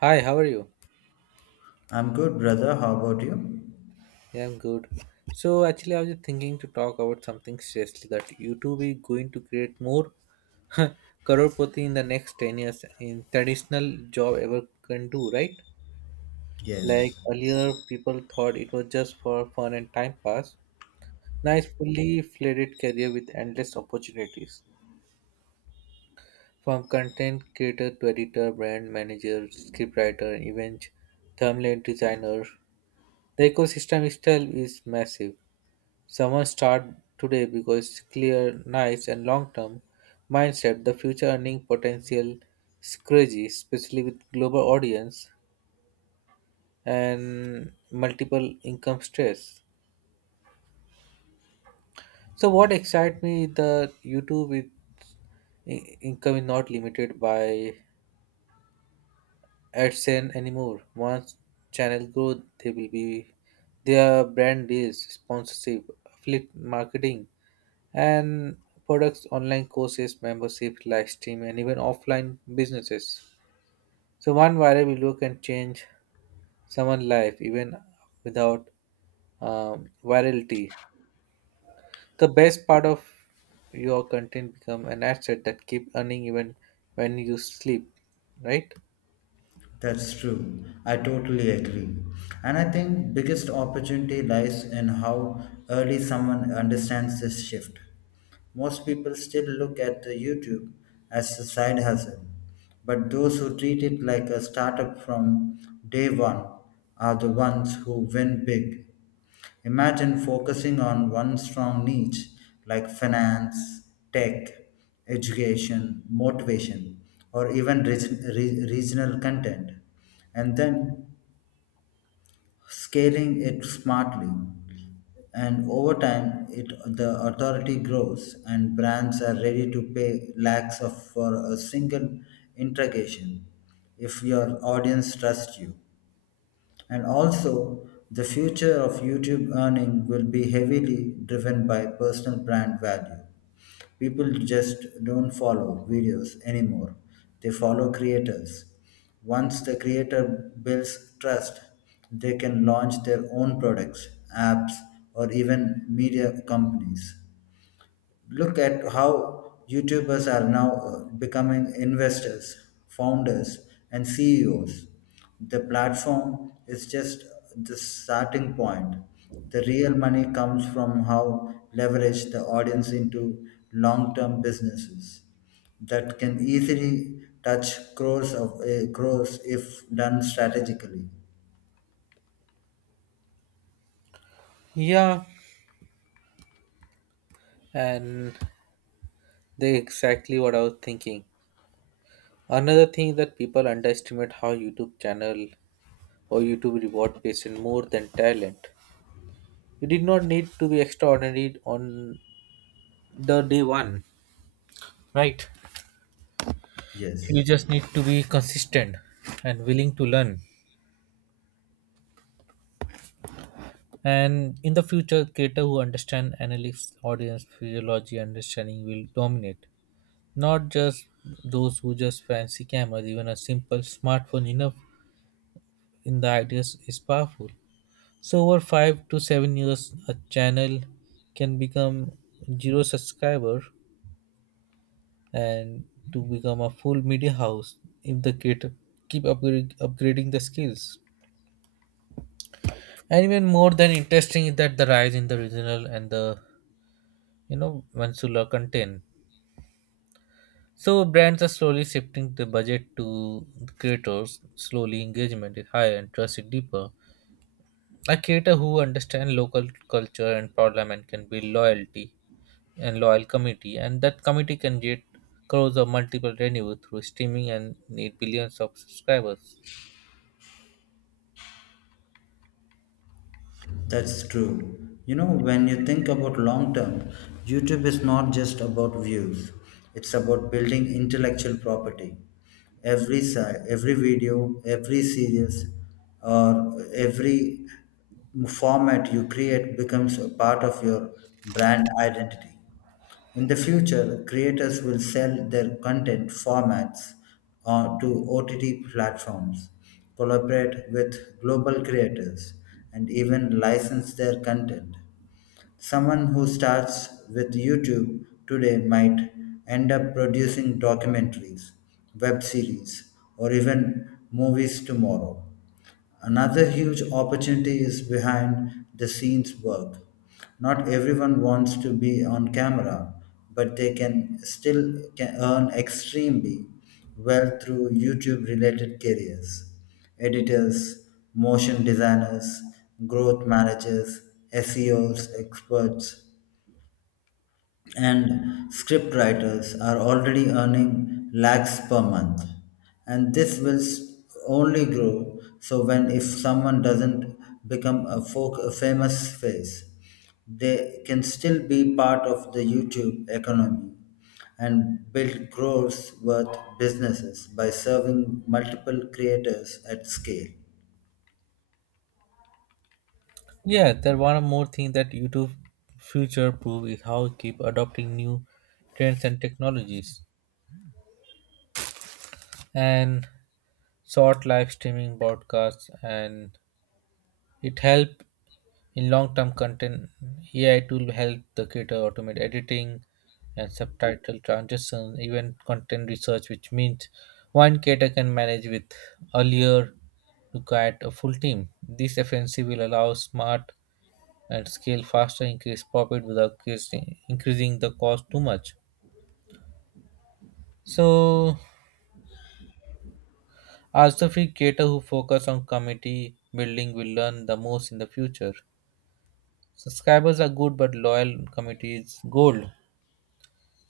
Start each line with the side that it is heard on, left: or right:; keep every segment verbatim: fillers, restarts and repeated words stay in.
right: Hi, how are you?
left: I'm good, brother. How about you?
right: Yeah, I'm good. So actually, I was just thinking to talk about something seriously, that YouTube is going to create more crorepoti in the next ten years in traditional job ever can do, right? Like
left: Yes,
right: earlier, people thought it was just for fun and time pass. Now it's fully fledged career with endless opportunities, from content creator to editor, brand manager, scriptwriter, event, thumbnail designer. The ecosystem itself is massive. Someone start today because clear, nice, and long term mindset, the future earning potential is crazy, especially with global audience and multiple income stress. So what excites me the YouTube with i- income is not limited by AdSense anymore. Once channel grow, they will be their brand deals, sponsorship, affiliate marketing, and products, online courses, membership, live stream, and even offline businesses. So one viral video can change someone's life even without um, virality. The best part of your content become an asset that keep earning even when you sleep, right?
left: that's true. I totally agree. And I think biggest opportunity lies in how early someone understands this shift. Most people still look at the YouTube as a side hustle, but those who treat it like a startup from day one are the ones who win big. Imagine focusing on one strong niche like finance, tech, education, motivation, or even reg- re- regional content, and then scaling it smartly. And over time, it, the authority grows, and brands are ready to pay lakhs of, for a single interrogation if your audience trusts you. And also, the future of YouTube earning will be heavily driven by personal brand value. People just don't follow videos anymore, they follow creators. Once the creator builds trust, they can launch their own products, apps, or even media companies look at how YouTubers are now uh, becoming investors, founders, and C E Os. The platform is just the starting point. The real money comes from how leverage the audience into long term businesses that can easily touch crores of uh, crores if done strategically.
right: Yeah, and they exactly what I was thinking. Another thing that people underestimate how YouTube channel or YouTube reward patient more than talent. You did not need to be extraordinary on the day one, right? You
left: Yes.
right: just need to be consistent and willing to learn. And in the future, creator who understand analytics, audience physiology understanding will dominate. Not just those who just fancy cameras, even a simple smartphone enough in the ideas is powerful. So over five to seven years, a channel can become zero subscriber and to become a full media house if the creator keep upgrade, upgrading the skills. And even more than interesting is that the rise in the regional and the you know Mansula content, so brands are slowly shifting the budget to the creators. Slowly engagement is higher and trust is deeper. A creator who understands local culture and parliament can build loyalty and loyal community, and that community can get crores of multiple revenue through streaming and need billions of subscribers.
left: That's true. You know, when you think about long term, YouTube is not just about views. It's about building intellectual property. Every si- every video, every series, or every format you create becomes a part of your brand identity. In the future, creators will sell their content formats uh, to O T T platforms, collaborate with global creators, and even license their content. Someone who starts with YouTube today might end up producing documentaries, web series, or even movies tomorrow. Another huge opportunity is behind the scenes work. Not everyone wants to be on camera, but they can still can earn extremely well through YouTube related careers. Editors, motion designers, growth managers, S E Os, experts, and script writers are already earning lakhs per month and this will s- only grow so when if someone doesn't become a, folk, a famous face they can still be part of the youtube economy and build growth worth businesses by serving multiple creators at scale.
right: Yeah, there one more thing that YouTube future proof is how it keep adopting new trends and technologies, and short live streaming broadcasts, and it help in long term content. A I tool help the creator automate editing and subtitle transition, even content research, which means one creator can manage with earlier required a full team. This efficiency will allow smart and scale faster, increase profit without increasing, increasing the cost too much. So, artistry creators who focus on community building will learn the most in the future. Subscribers are good, but loyal community is gold.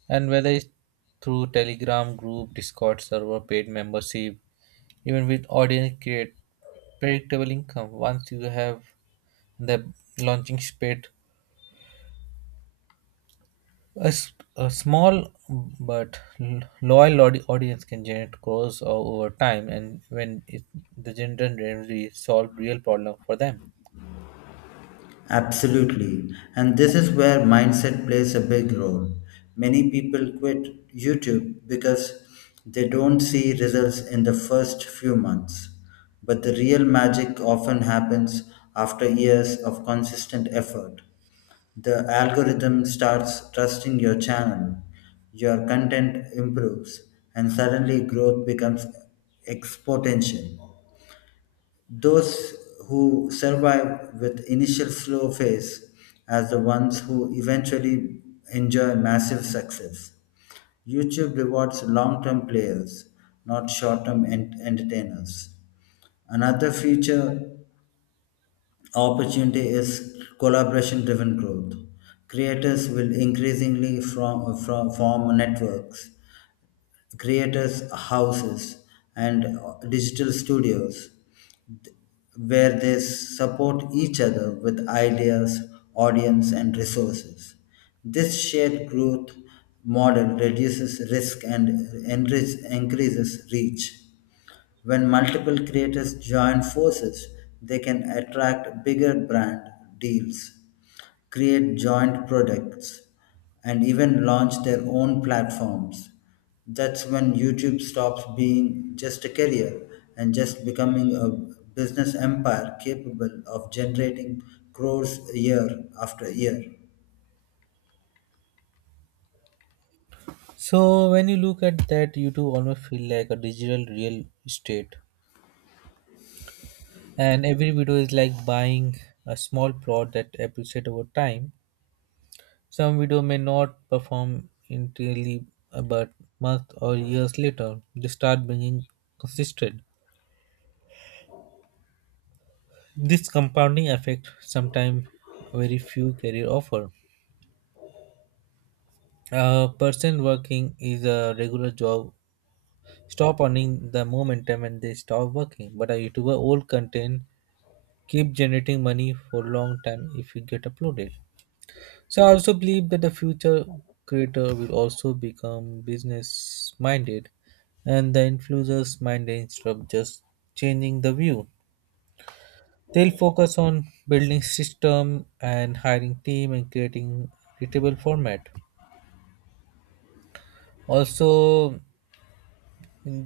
right: And whether it's through Telegram group, Discord server, paid membership, even with audience create predictable income. Once you have the launching pad, A, s- a small but l- loyal audi- audience can generate crores o- over time, and when it, the general really solve real problem for them.
left: Absolutely. And this is where mindset plays a big role. Many people quit YouTube because they don't see results in the first few months. But the real magic often happens after years of consistent effort. The algorithm starts trusting your channel, your content improves, and suddenly growth becomes exponential. Those who survive with initial slow phase as the ones who eventually enjoy massive success. YouTube rewards long-term players, not short-term ent- entertainers. Another future opportunity is collaboration-driven growth. Creators will increasingly from, from form networks, creators houses, and digital studios where they support each other with ideas, audience, and resources. This shared growth model reduces risk and enrich, increases reach. When multiple creators join forces, they can attract bigger brand deals, create joint products, and even launch their own platforms. That's when YouTube stops being just a career and just becoming a business empire capable of generating crores year after year.
right: So when you look at that, YouTube almost feel like a digital real estate, and every video is like buying a small plot that appreciate over time. Some video may not perform entirely, uh, but month or years later, they start bringing consistent. This compounding effect sometimes very few career offer. A person working is a regular job stop earning the momentum and they stop working. But a YouTuber old content keep generating money for long time if it get uploaded. So I also believe that the future creator will also become business minded and the influencers mind instead of just changing the view. They'll focus on building system and hiring team and creating readable format. Also,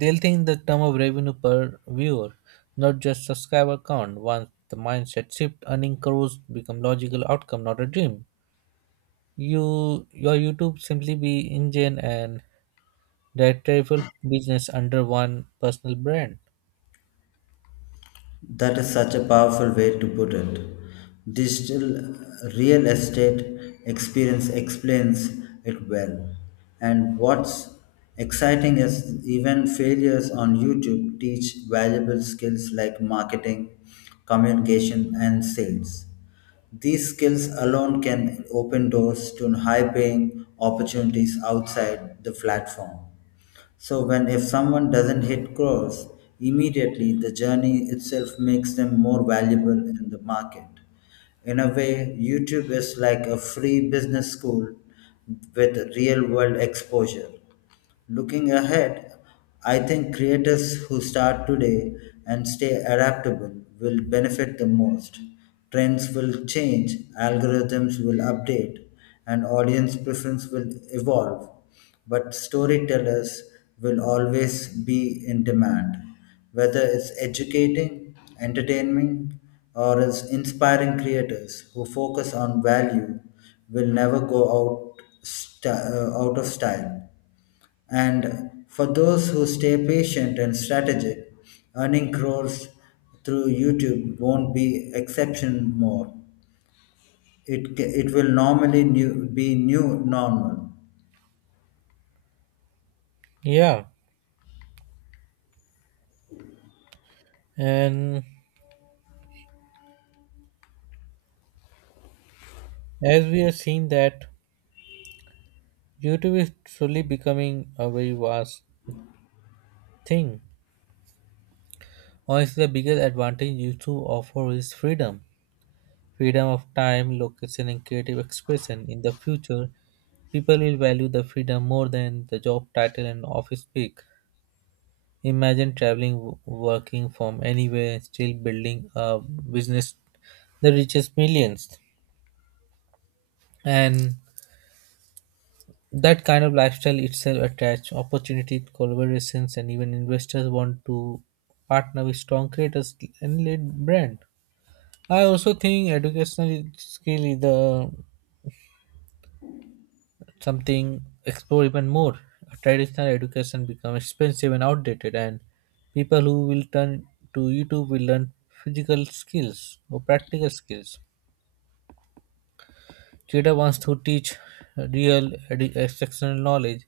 right: they'll think the term of revenue per viewer, not just subscriber count. Once the mindset shift, earning crores become logical outcome, not a dream. You your YouTube simply be engine and directorial business under one personal brand.
left: That is such a powerful way to put it. Digital real estate experience explains it well. And what's exciting is even failures on YouTube teach valuable skills like marketing, communication, and sales. These skills alone can open doors to high paying opportunities outside the platform. So when if someone doesn't hit goals immediately, the journey itself makes them more valuable in the market. In a way, YouTube is like a free business school with real world exposure. Looking ahead, I think creators who start today and stay adaptable will benefit the most. Trends will change, algorithms will update, and audience preference will evolve. But storytellers will always be in demand, whether it's educating, entertaining, or it's inspiring creators who focus on value will never go out st- uh, out of style. And for those who stay patient and strategic, earning crores through YouTube won't be exception more. It, ca- it will normally new, be new normal.
right: Yeah, and as we have seen that YouTube is slowly becoming a very vast thing. Honestly, the biggest advantage YouTube offer is freedom. Freedom of time, location and creative expression. In the future, people will value the freedom more than the job title and office pick. Imagine traveling, w- working from anywhere, and still building a business that reaches millions. And that kind of lifestyle itself attracts opportunity, collaborations, and even investors want to partner with strong creators and lead brand. I also think educational skill is the something explore even more. Traditional education become expensive and outdated, and people who will turn to YouTube will learn physical skills or practical skills. Cheetah wants to teach real edu- exceptional knowledge,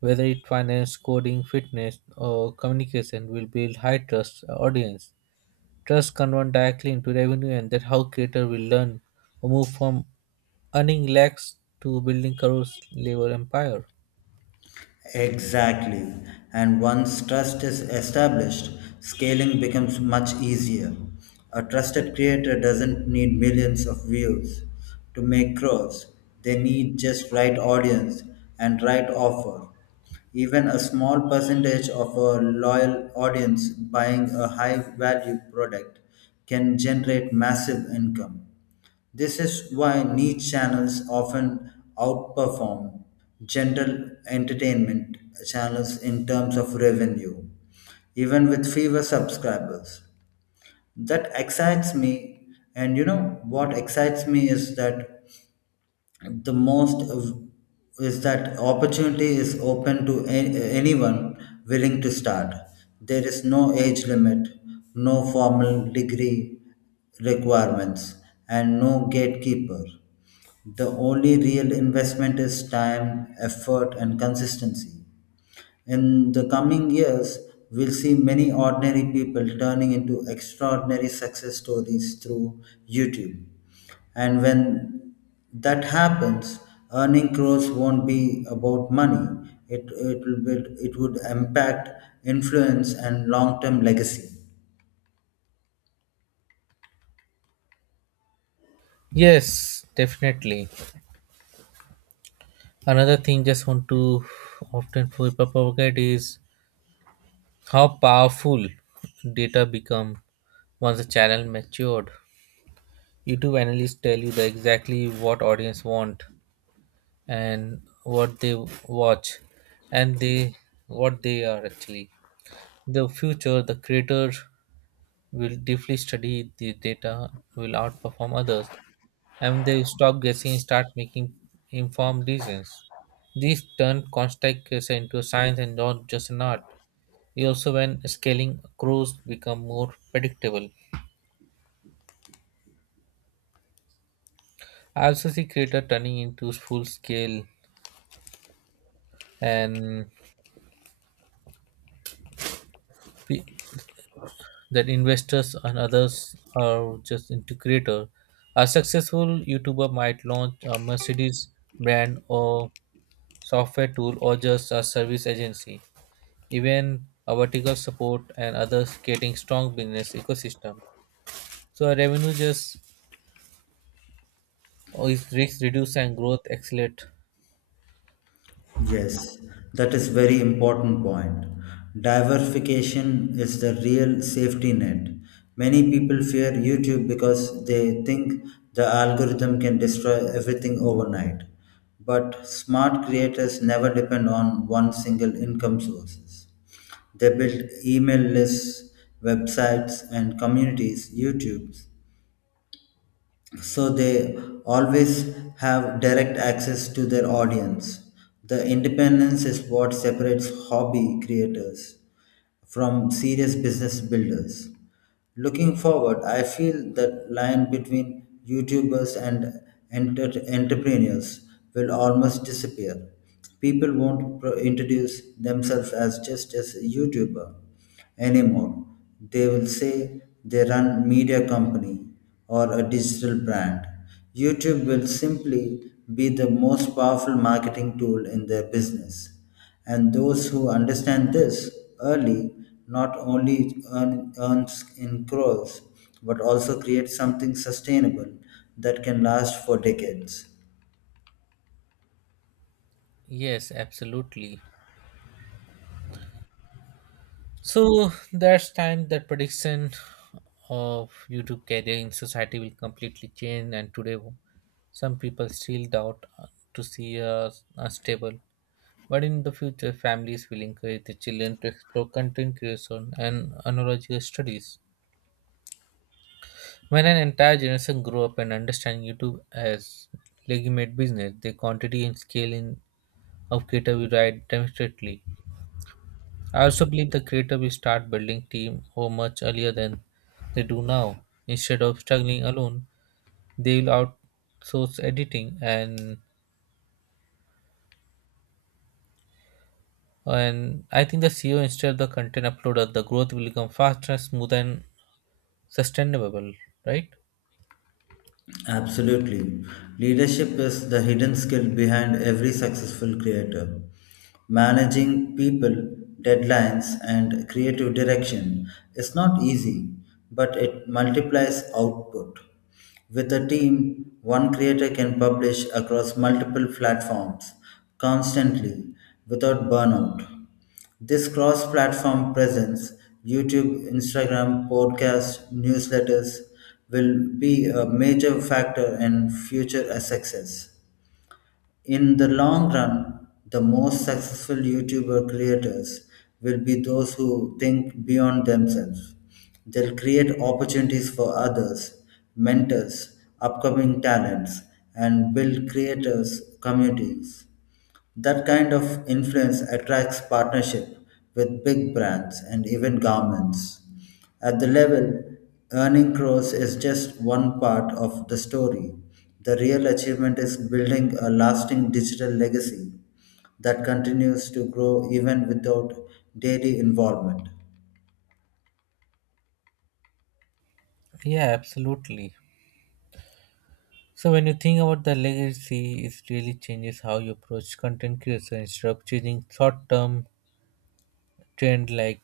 right: whether it finance, coding, fitness, or communication, will build high trust audience. Trust convert directly into revenue, and that's how creator will learn or move from earning lakhs to building crores labor empire.
left: Exactly. And once trust is established, scaling becomes much easier. A trusted creator doesn't need millions of views to make crores. They need just right audience and right offer. Even a small percentage of a loyal audience buying a high value product can generate massive income. This is why niche channels often outperform general entertainment channels in terms of revenue, even with fewer subscribers. That excites me, and you know what excites me is that the most of- is that opportunity is open to a- anyone willing to start. There is no age limit, no formal degree requirements, and no gatekeeper. The only real investment is time, effort, and consistency. In the coming years, we'll see many ordinary people turning into extraordinary success stories through YouTube. And when that happens, earning crores won't be about money. It, it, will be, it would impact, influence, and long term legacy.
right: Yes, definitely. Another thing just want to often for propagate is how powerful data become once the channel matured. YouTube analysts tell you the exactly what audience want and what they watch and they what they are actually. The future, the creator will deeply study the data, will outperform others, and they will stop guessing and start making informed decisions. This turned constant case into a science and not just an art. It also when scaling crews become more predictable. I also see creator turning into full scale and pe- that investors and others are just into creator. A successful YouTuber might launch a Mercedes brand or software tool or just a service agency. Even a vertical support and others creating strong business ecosystem. So our revenue just is risk reduce and growth accelerate.
left: Yes, that is very important point. Diversification is the real safety net. Many people fear YouTube because they think the algorithm can destroy everything overnight. But smart creators never depend on one single income sources. They build email lists, websites and communities, YouTubes so they always have direct access to their audience. The independence is what separates hobby creators from serious business builders. Looking forward, I feel that line between YouTubers and enter- entrepreneurs will almost disappear. People won't pro- introduce themselves as just as a YouTuber anymore. They will say they run media company or a digital brand. YouTube will simply be the most powerful marketing tool in their business. And those who understand this early not only earn, earns in crores but also create something sustainable that can last for decades.
right: Yes, absolutely. So that's time that prediction of YouTube career in society will completely change, and today some people still doubt uh, to see a, a stable. But in the future, families will encourage the children to explore content creation and analogical studies. When an entire generation grew up and understand YouTube as legitimate business, the quantity and scale in of creator will rise demonstrably. I also believe the creator will start building team or much earlier than they do now. Instead of struggling alone, they will outsource editing, and and I think the C E O instead of the content uploader, the growth will become faster, smoother and sustainable, right?
left: Absolutely. Leadership is the hidden skill behind every successful creator. Managing people, deadlines, and creative direction is not easy, but it multiplies output. With a team, one creator can publish across multiple platforms constantly without burnout. This cross platform presence, YouTube, Instagram, podcasts, newsletters, will be a major factor in future success. In the long run, the most successful YouTuber creators will be those who think beyond themselves. They'll create opportunities for others, mentors, upcoming talents, and build creators' communities. That kind of influence attracts partnership with big brands and even governments. At the level, earning crores is just one part of the story. The real achievement is building a lasting digital legacy that continues to grow even without daily involvement.
right: Yeah, absolutely. So when you think about the legacy, it really changes how you approach content creation. Instead of chasing short-term trend like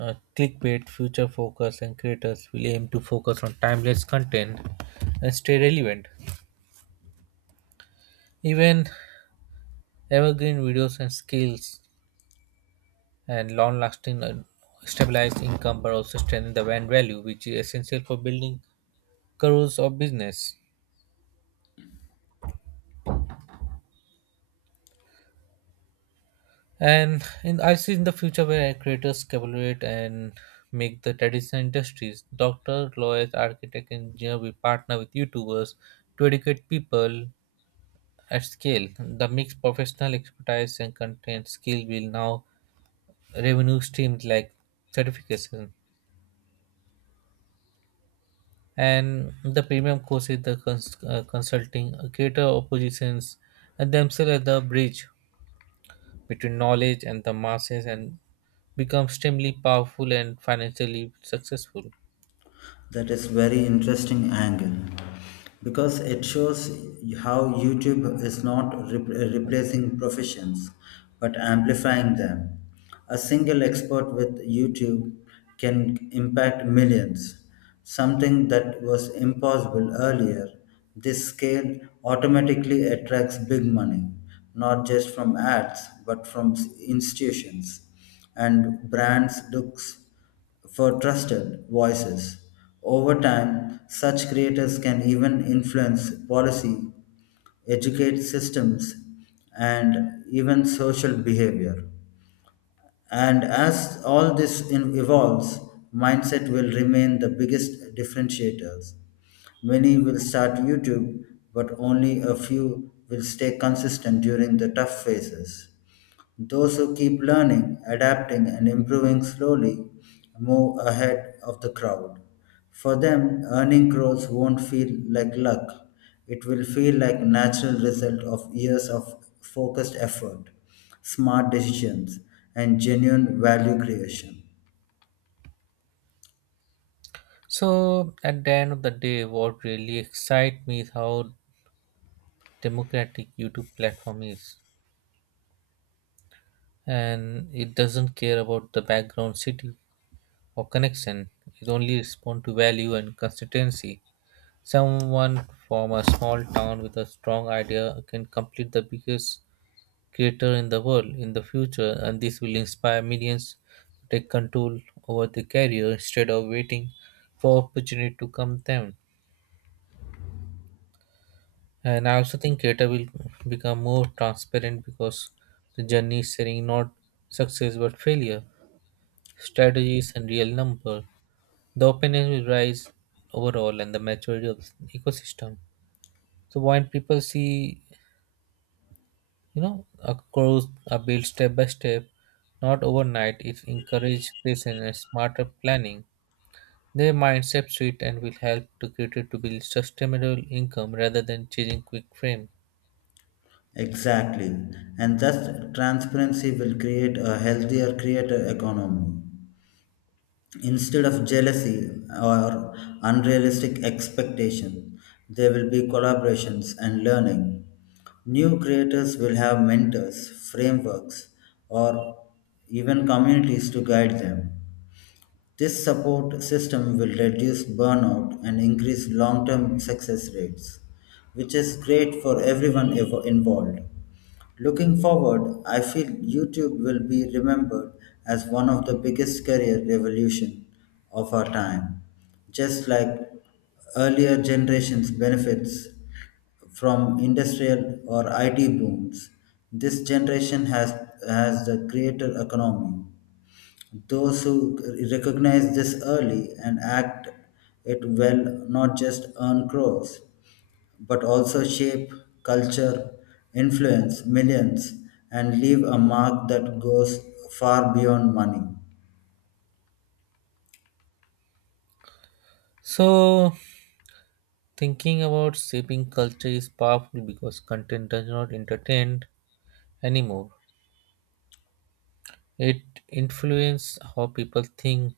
right: uh, clickbait, future focus, and creators will aim to focus on timeless content and stay relevant. Even evergreen videos and skills and long-lasting and stabilized income, but also strengthen the brand value, which is essential for building careers or business. And in, I see in the future where creators collaborate and make the traditional industries, doctor, lawyers, architect, engineer will partner with YouTubers to educate people at scale. The mixed professional expertise and content skill will now revenue streams like certification. And the premium courses, the cons- uh, consulting, uh, creator oppositions, and themselves at the bridge between knowledge and the masses and become extremely powerful and financially successful.
left: That is very interesting angle because it shows how YouTube is not rep- replacing professions but amplifying them. A single expert with YouTube can impact millions, something that was impossible earlier. This scale automatically attracts big money, not just from ads but from s- institutions and brands looks for trusted voices. Over time, such creators can even influence policy, educate systems, and even social behavior. And as all this in- evolves, mindset will remain the biggest differentiators. Many will start YouTube, but only a few will stay consistent during the tough phases. Those who keep learning, adapting, and improving slowly move ahead of the crowd. For them, earning crores won't feel like luck. It will feel like a natural result of years of focused effort, smart decisions, and genuine value creation.
right: So, at the end of the day, what really excites me is how democratic YouTube platform is, and it doesn't care about the background city or connection. It only responds to value and consistency. Someone from a small town with a strong idea can complete the biggest creator in the world in the future, and this will inspire millions to take control over their career instead of waiting for opportunity to come them. And I also think creator will become more transparent because the journey is sharing not success but failure, strategies, and real number. The openness will rise overall and the maturity of the ecosystem. So when people see you know across are built step by step, not overnight, it encourages patience and smarter planning. Their mindset shift and will help to create to build sustainable income rather than chasing quick fame.
left: Exactly. And thus transparency will create a healthier creator economy instead of jealousy or unrealistic expectation there will be collaborations and learning new creators will have mentors frameworks or even communities to guide them this support system will reduce burnout and increase long term success rates, which is great for everyone evo- involved. Looking forward, I feel YouTube will be remembered as one of the biggest career revolution of our time. Just like earlier generations benefits from industrial or I T booms, this generation has has the creator economy. Those who recognize this early and act it well not just earn crores but also shape culture, influence millions, and leave a mark that goes far beyond money.
right: So thinking about shaping culture is powerful because content does not entertain anymore, it influences how people think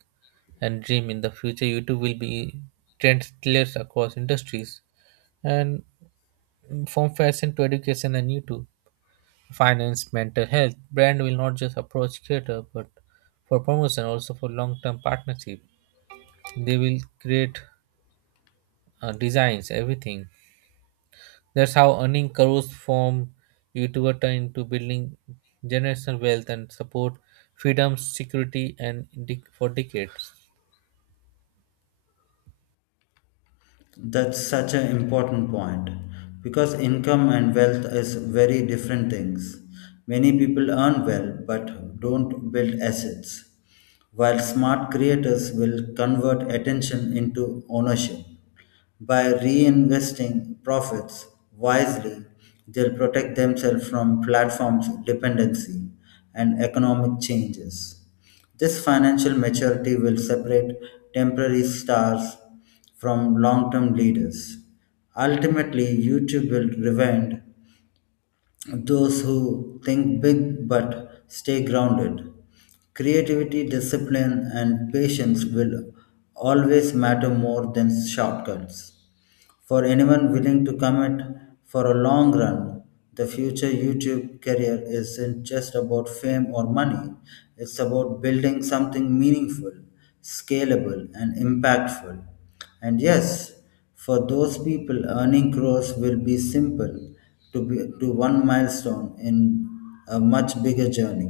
right: and dream. In the future, YouTube will be trendsetters across industries, and mm, from fashion to education and YouTube, finance, mental health, brand will not just approach creator but for promotion, also for long-term partnership. They will create uh, designs, everything. That's how earning crores from YouTuber turn into building generational wealth and support freedom, security, and dec- for decades.
left: That's such an important point because income and wealth is very different things. Many people earn well but don't build assets, while smart creators will convert attention into ownership. By reinvesting profits wisely, they'll protect themselves from platforms dependency and economic changes. This financial maturity will separate temporary stars from long term leaders. Ultimately, YouTube will revenge those who think big but stay grounded. Creativity, discipline, and patience will always matter more than shortcuts. For anyone willing to commit for a long run, the future YouTube career isn't just about fame or money, it's about building something meaningful, scalable, and impactful. And yes, for those people, earning crores will be simple to, be, to one milestone in a much bigger journey.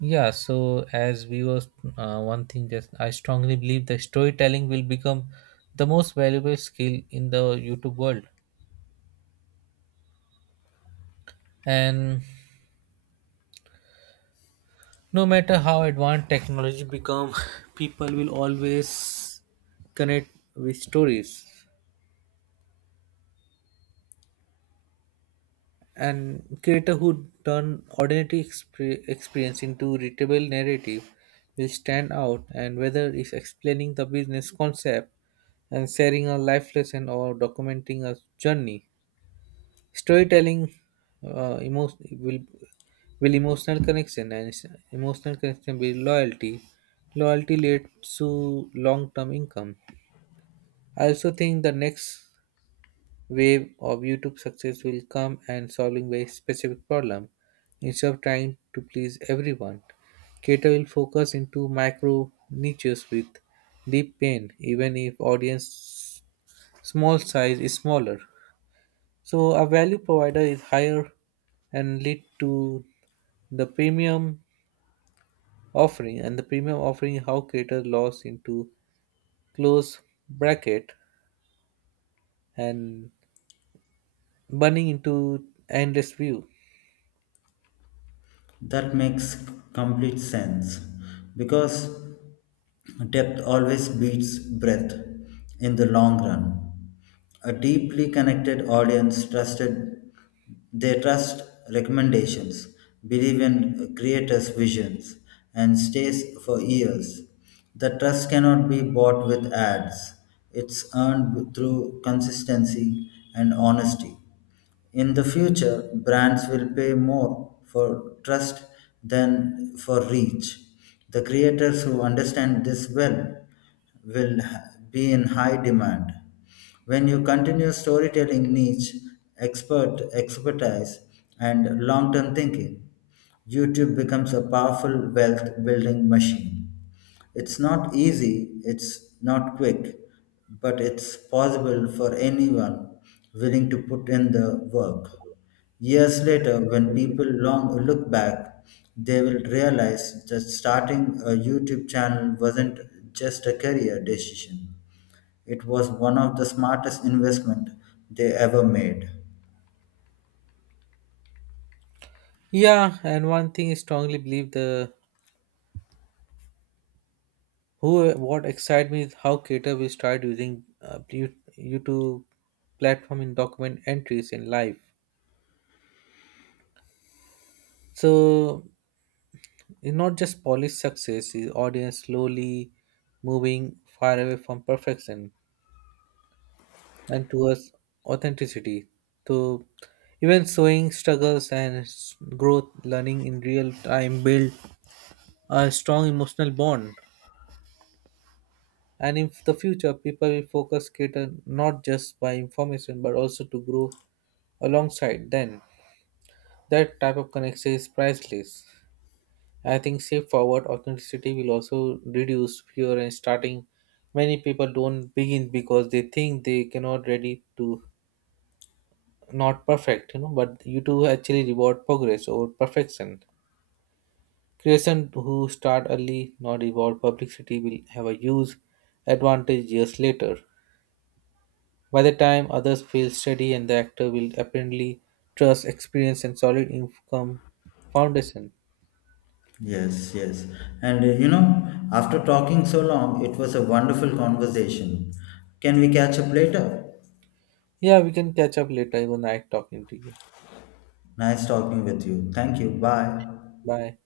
right: Yeah, so as we was uh, one thing just I strongly believe that storytelling will become the most valuable skill in the YouTube world. And no matter how advanced technology become, people will always connect with stories, and creator who turn ordinary exp- experience into readable narrative will stand out. And whether it's explaining the business concept and sharing a life lesson or documenting a journey, storytelling uh, emo- will will emotional connection and s- emotional connection will loyalty, loyalty leads to long-term income. I also think the next wave of YouTube success will come and solving very specific problem instead of trying to please everyone. Cater will focus into micro niches with deep pain, even if audience small size is smaller. So a value provider is higher and lead to the premium offering, and the premium offering is how creator loss into close bracket and burning into endless view.
left: That makes complete sense because depth always beats breadth in the long run. A deeply connected audience trusted they trust recommendations, believe in creators' visions, and stays for years. The trust cannot be bought with ads. It's earned through consistency and honesty. In the future, brands will pay more for trust than for reach. The creators who understand this well will be in high demand. When you continue storytelling niche, expert expertise, and long term thinking, YouTube becomes a powerful wealth building machine. It's not easy, it's not quick, but it's possible for anyone willing to put in the work. Years later, when people long look back, they will realize that starting a YouTube channel wasn't just a career decision. It was one of the smartest investment they ever made.
right: Yeah, and one thing I strongly believe the who what excited me is how creator will start using uh, you- YouTube platform in document entries in life. So it's not just polished success; is audience slowly moving far away from perfection and towards authenticity. So even showing struggles and s- growth, learning in real time build a strong emotional bond. And in the future, people will focus Cater not just by information but also to grow alongside then. That type of connection is priceless. I think safe forward authenticity will also reduce fear and starting. Many people don't begin because they think they cannot ready to not perfect, you know, but you do actually reward progress over perfection. Creation who start early, not reward publicity, will have a huge advantage years later. By the time others feel steady and the actor will apparently trust experience and solid income foundation.
left: Yes, yes. And uh, you know, after talking so long, it was a wonderful conversation. Can we catch up later?
right: Yeah, we can catch up later even I talking to you.
left: Nice talking with you. Thank you. Bye.
right: Bye.